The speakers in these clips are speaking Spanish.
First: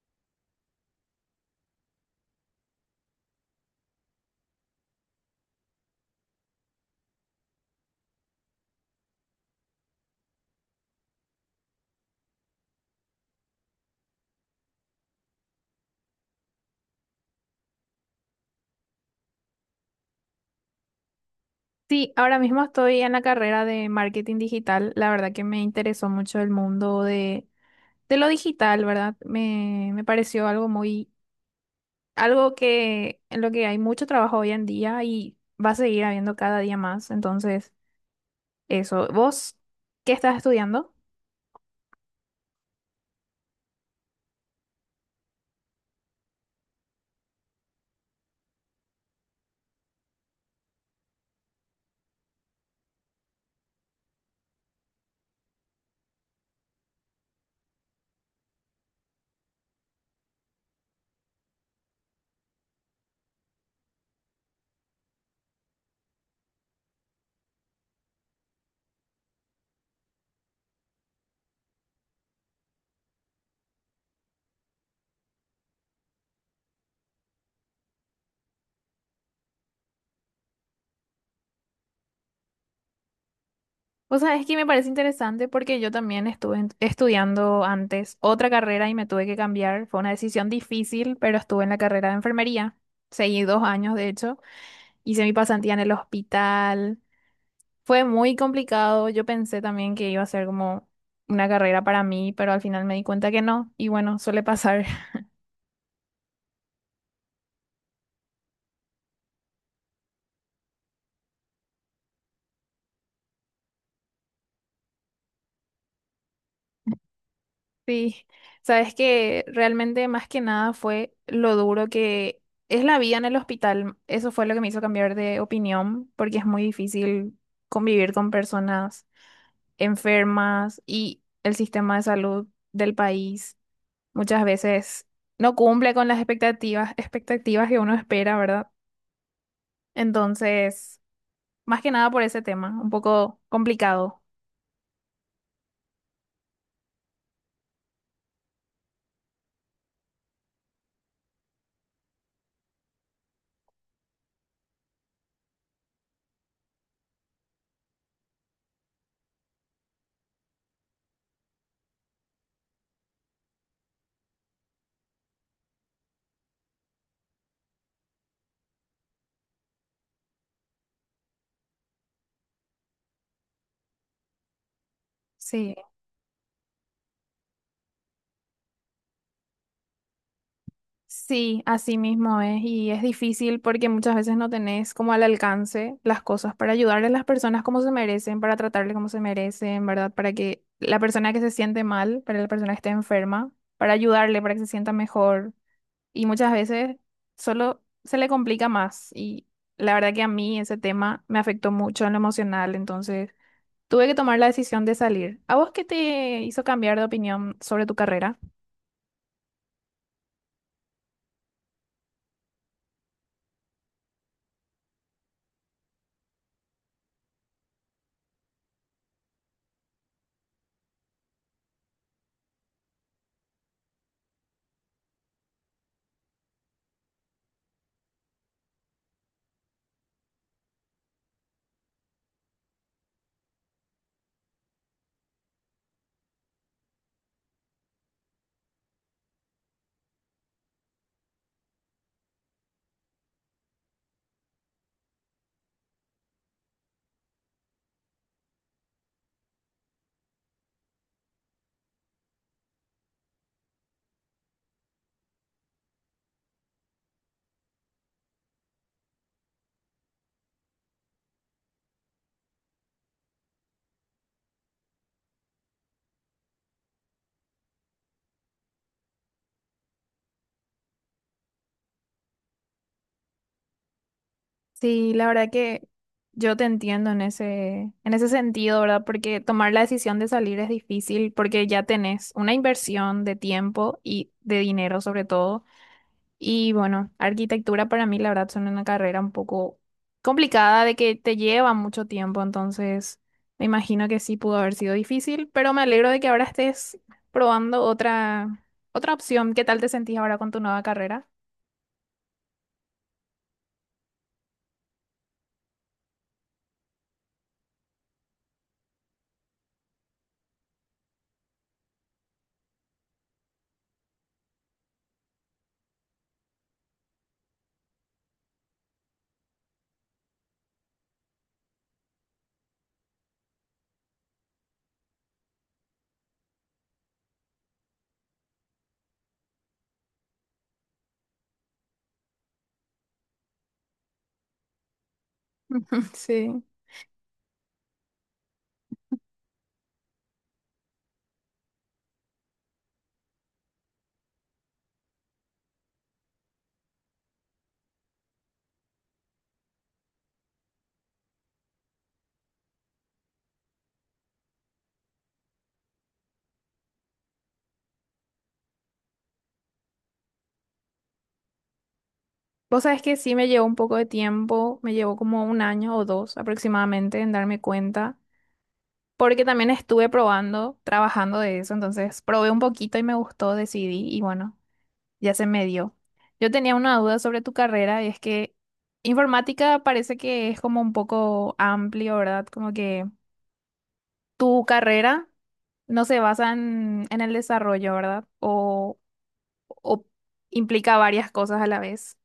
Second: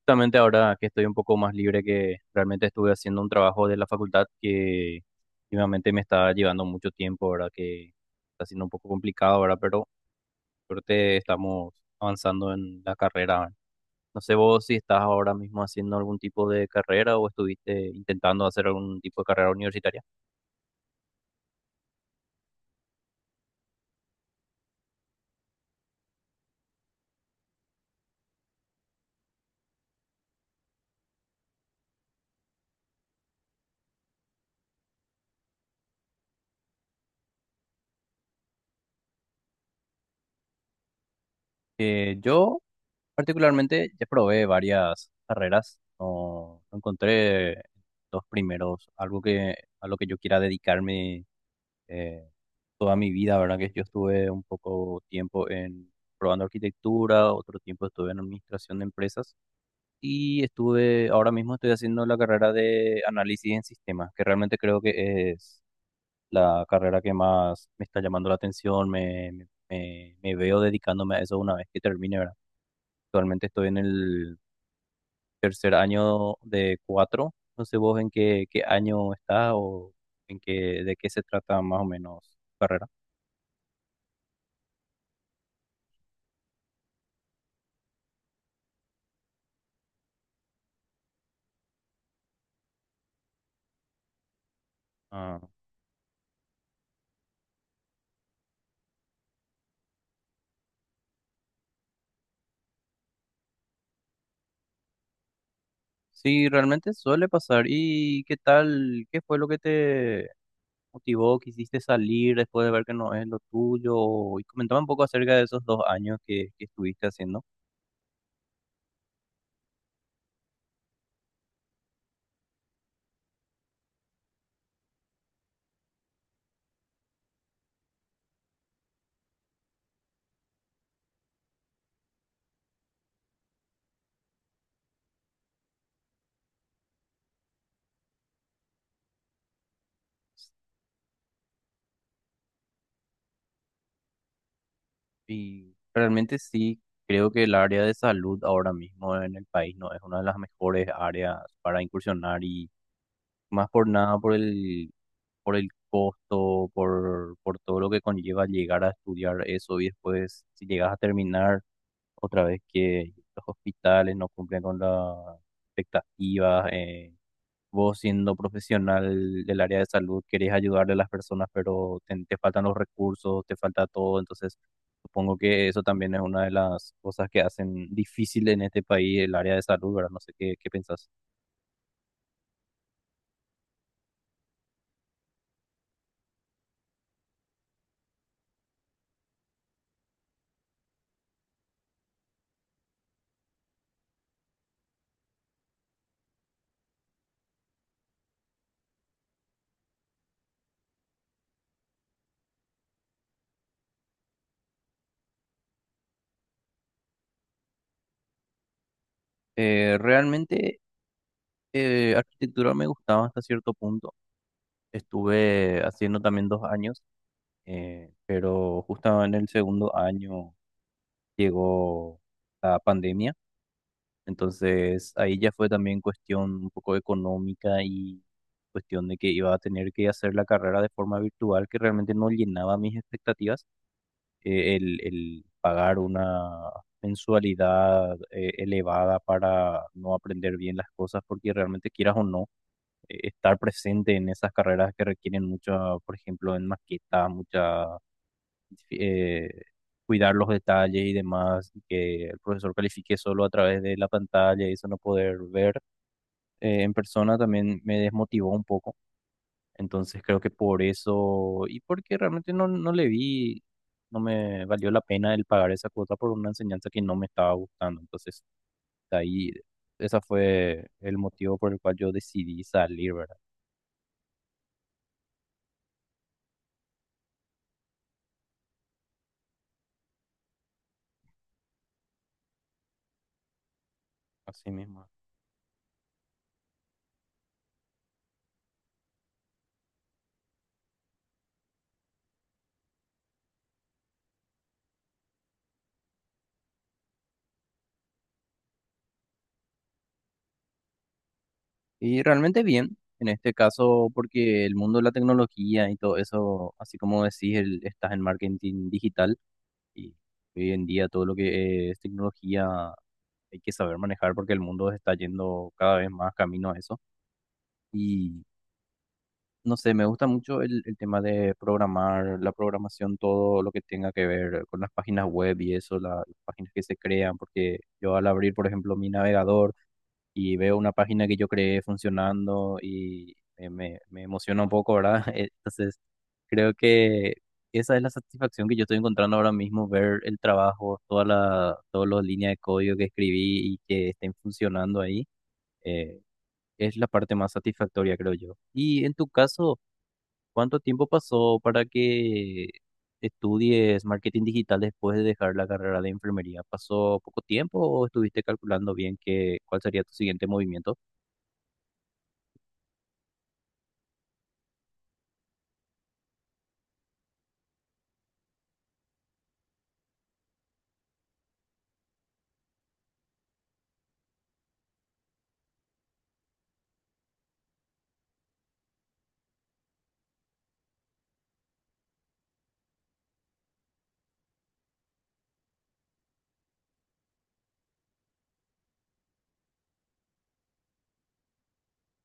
Justamente ahora que estoy un poco más libre, que realmente estuve haciendo un trabajo de la facultad que últimamente me está llevando mucho tiempo, ¿verdad? Que está siendo un poco complicado, ¿verdad? Pero creo que estamos avanzando en la carrera, ¿verdad? No sé vos si estás ahora mismo haciendo algún tipo de carrera o estuviste intentando hacer algún tipo de carrera universitaria. Sí, ahora mismo estoy en la carrera de marketing digital. La verdad que me interesó mucho el mundo de lo digital, ¿verdad? Me pareció algo que en lo que hay mucho trabajo hoy en día y va a seguir habiendo cada día más. Entonces, eso. ¿Vos qué estás estudiando? Yo particularmente ya probé varias carreras. No encontré los primeros, algo que a lo que yo quiera dedicarme eh, toda mi vida, ¿verdad? Que yo estuve un poco tiempo en probando arquitectura, otro tiempo estuve en administración de empresas y estuve, ahora mismo estoy haciendo la carrera de análisis en sistemas, que realmente creo que es la carrera que más me está llamando la atención, me veo dedicándome a eso una vez que termine, ¿verdad? Actualmente estoy en el tercer año de cuatro, no sé vos en qué año estás o en qué, de qué se trata más o menos tu carrera. O sea, es que me parece interesante porque yo también estudiando antes otra carrera y me tuve que cambiar. Fue una decisión difícil, pero estuve en la carrera de enfermería. Seguí 2 años, de hecho. Hice mi Ah. pasantía en el hospital. Fue muy complicado. Yo pensé también que iba a ser como una carrera para mí, pero al final me di cuenta que no. Y bueno, suele pasar. Sí, realmente suele pasar. ¿Y qué tal? ¿Qué fue lo que te motivó? ¿Quisiste salir después de ver que no es lo tuyo? Y comentaba un poco acerca de esos dos años que estuviste haciendo. Sí, sabes que realmente más que nada fue lo duro que es la vida en el hospital. Eso fue lo que me hizo cambiar de opinión, porque es muy difícil convivir con personas enfermas y el sistema de salud del país muchas veces no cumple con las expectativas, expectativas que uno espera, ¿verdad? Entonces, más que nada por ese tema, un poco complicado. Y realmente sí, creo que el área de salud ahora mismo en el país no es una de las mejores áreas para incursionar y más por nada por por el costo, por todo lo que conlleva llegar a estudiar eso y después si llegas a terminar otra vez que los hospitales no cumplen con las expectativas. Vos siendo profesional del área de salud querés ayudarle a las personas, pero te faltan los recursos, te falta todo. Entonces, supongo que Sí, eso también es una de las cosas que hacen difícil en este país el área de salud, ¿verdad? No sé qué pensás. sí, así mismo es. Y es difícil porque muchas veces no tenés como al alcance las cosas para ayudar a las personas como se merecen, para tratarles como se merecen, ¿verdad? Para que la persona que se siente mal, para la persona que esté enferma, para ayudarle, para que se sienta mejor. Y muchas veces solo se le complica más. Y la verdad que a mí ese tema me afectó mucho en lo emocional, entonces... Tuve que tomar la decisión de salir. ¿A vos qué te hizo cambiar de opinión sobre tu carrera? Realmente, arquitectura me gustaba hasta cierto punto. Estuve haciendo también dos años, pero justo en el segundo año llegó la pandemia, entonces ahí ya fue también cuestión un poco económica y cuestión de que iba a tener que hacer la carrera de forma virtual, que realmente no llenaba mis expectativas. El pagar una mensualidad elevada para no aprender bien las cosas, porque realmente quieras o no, estar presente en esas carreras que requieren mucha, por ejemplo, en maqueta, mucha, eh, cuidar los detalles y demás, y que el profesor califique solo a través de la pantalla y eso no poder ver en persona también me desmotivó un poco. Entonces creo que por eso y porque realmente no le vi, no me valió la pena el pagar esa cuota por una enseñanza que no me estaba gustando. Entonces, de ahí, ese fue el motivo por el cual yo decidí salir, ¿verdad? Sí, la verdad que yo te entiendo en ese sentido, ¿verdad? Porque tomar la decisión de salir es difícil porque ya tenés una inversión de tiempo y de Así dinero mismo. sobre todo. Y bueno, arquitectura para mí, la verdad, son una carrera un poco complicada, de que te lleva mucho tiempo, entonces me imagino que sí pudo haber sido difícil, pero me alegro de que ahora estés probando otra opción. ¿Qué tal te sentís ahora con tu nueva carrera? Y realmente bien, en este caso, porque el mundo de la tecnología y todo eso, así como decís, el- estás en marketing digital y hoy en día todo lo que es tecnología hay que saber manejar porque el mundo está yendo cada vez más camino a eso. Y no sé, me gusta mucho el tema de programar, la programación, todo lo que tenga que ver con las páginas web y eso, la- las páginas que se crean, porque yo al abrir, por ejemplo, mi navegador, y veo una página que yo creé funcionando y me emociona un poco, ¿verdad? Entonces, Sí. creo que esa es la satisfacción que yo estoy encontrando ahora mismo, ver el trabajo, todas las líneas de código que escribí y que estén funcionando ahí. eh, es la parte más satisfactoria, creo yo. Y en tu caso, ¿cuánto tiempo pasó para que estudies marketing digital después de dejar la carrera de enfermería? ¿Pasó poco tiempo o estuviste calculando bien qué, cuál sería tu siguiente movimiento? Vos sabés que sí me llevó un poco de tiempo, me llevó como un año o dos aproximadamente en darme cuenta, porque también estuve probando, trabajando de eso, entonces probé un poquito y me gustó, decidí y bueno. Ya se me dio. Yo tenía una duda sobre tu carrera y es que informática parece que es como un poco amplio, ¿verdad? Como que tu carrera no se basa en el desarrollo, ¿verdad? O implica varias cosas a la vez.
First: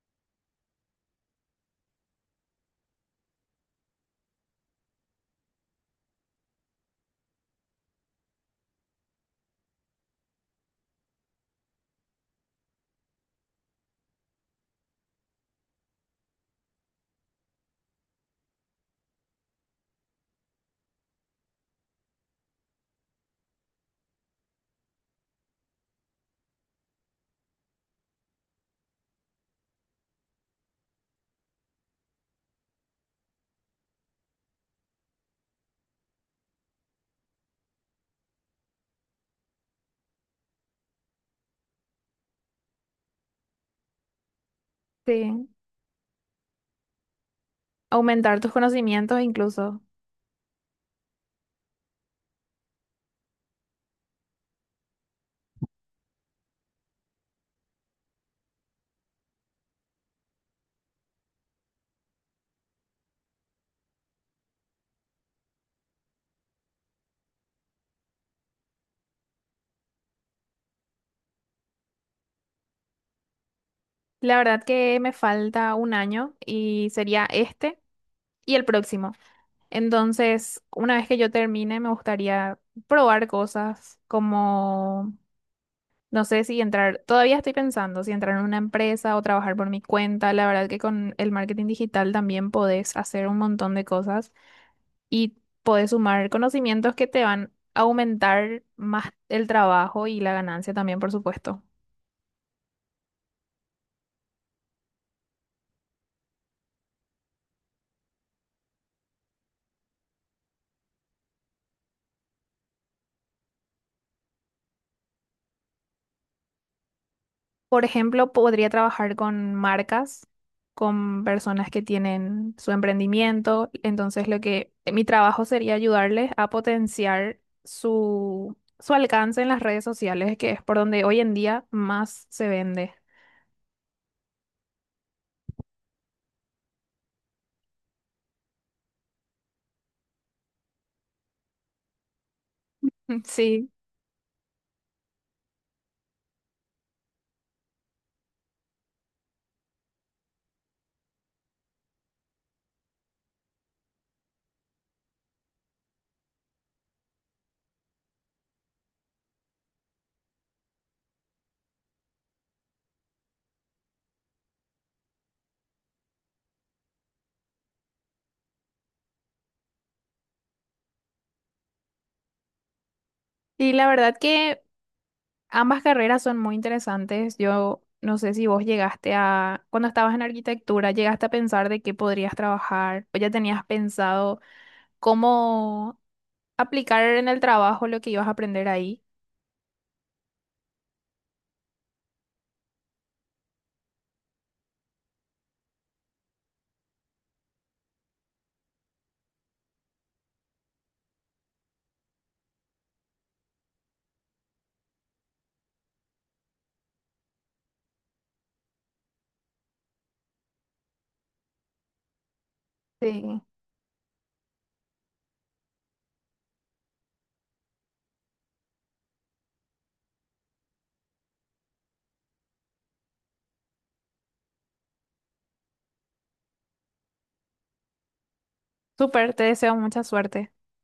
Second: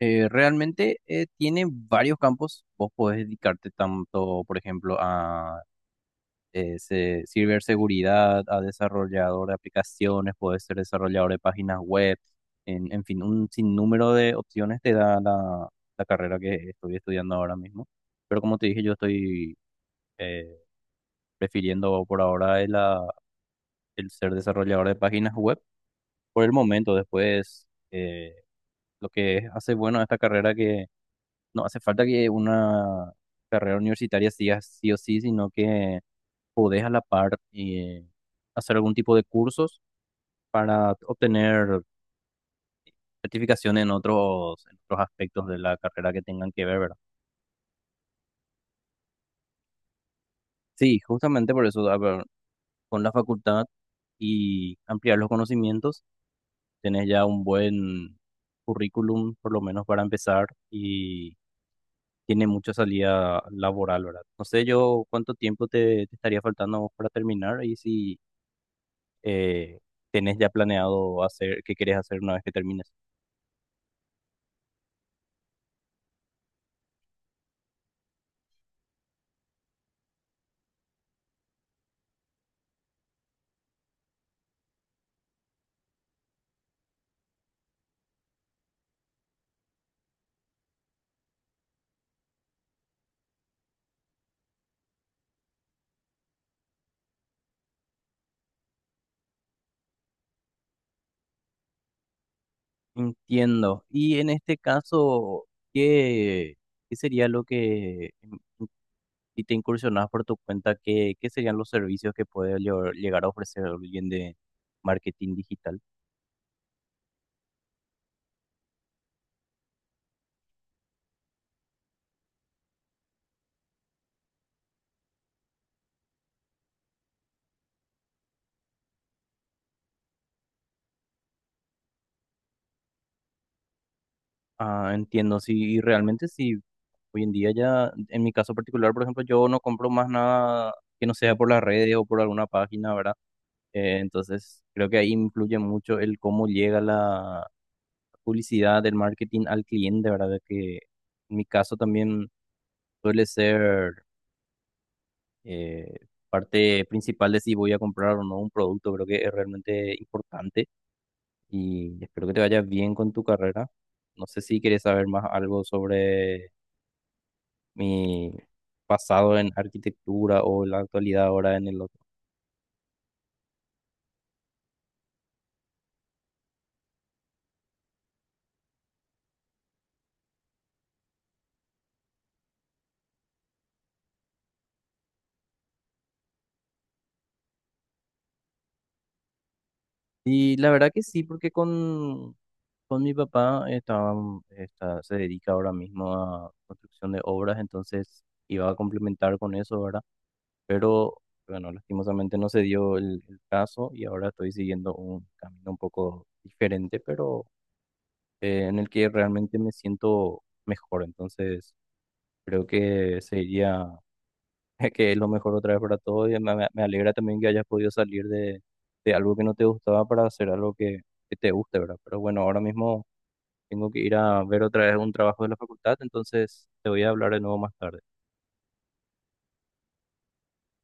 Realmente tiene varios campos. Vos podés dedicarte tanto, por ejemplo, a ciberseguridad, a desarrollador de aplicaciones, puede ser desarrollador de páginas web, en fin, un sinnúmero de opciones te da la carrera que estoy estudiando ahora mismo. Pero como te dije, yo estoy eh, prefiriendo por ahora el ser desarrollador de páginas web por el momento. Después, lo que hace bueno a esta carrera que no hace falta que una carrera universitaria siga sí o sí, sino que podés a la par hacer algún tipo de cursos para obtener certificación en otros aspectos Sí. de la carrera que tengan que ver, ¿verdad? Aumentar tus conocimientos incluso. Sí, justamente por eso, a ver, con la facultad y ampliar los conocimientos, tenés ya un buen currículum, por lo menos para empezar, y tiene mucha salida laboral, ¿verdad? No sé yo cuánto tiempo te estaría faltando a vos para terminar y si eh, tenés ya planeado hacer qué querés hacer una vez que termines. La verdad que me falta un año y sería este y el próximo. Entonces, una vez que yo termine, me gustaría probar cosas como... No sé si entrar, todavía estoy pensando si entrar en una empresa o trabajar por mi cuenta. La verdad que con el marketing digital también podés hacer un montón de cosas y podés sumar conocimientos que te van a aumentar más el trabajo y la ganancia también, por supuesto. Entiendo. Y en este caso, ¿qué, qué sería lo que, si te incursionas por tu cuenta, qué, qué serían los servicios que puede llevar- llegar a ofrecer alguien de marketing digital? Por ejemplo, podría trabajar con marcas, con personas que tienen su emprendimiento. Entonces, lo que mi trabajo sería ayudarles a potenciar su, su alcance en las redes sociales, que es por donde hoy en día más se vende. Ah, entiendo. Sí, y realmente sí, hoy en día ya, en mi caso particular, por ejemplo, yo no compro más nada que no sea por las redes o por alguna página, ¿verdad? Sí. Entonces, creo que ahí influye mucho el cómo llega la publicidad del marketing al cliente, ¿verdad? Que en mi caso también suele ser eh, parte principal de si voy a comprar o no un producto. Creo que es realmente importante y espero que te vaya bien con tu carrera. No sé si quieres saber más algo sobre mi pasado en arquitectura o la actualidad ahora en el otro. Y la verdad que ambas carreras son muy interesantes. Yo no sé si vos llegaste a, cuando estabas en arquitectura, llegaste a pensar de qué podrías trabajar, o ya tenías pensado cómo aplicar en el trabajo lo que ibas a aprender ahí. Y la verdad que sí, porque con mi papá estaba, está- se dedica ahora mismo a construcción de obras, entonces iba a complementar con eso, ¿verdad? Pero bueno, lastimosamente no se dio el caso y ahora estoy siguiendo un camino un poco diferente, pero en el que realmente me siento mejor. Entonces, creo que Sí. sería que es lo mejor otra vez para todos y me alegra también que hayas podido salir de algo que no te gustaba para hacer algo que te guste, ¿verdad? Pero bueno, ahora mismo tengo que ir a ver otra vez un trabajo de la facultad, entonces te voy a hablar de nuevo más tarde. Súper, te deseo mucha suerte.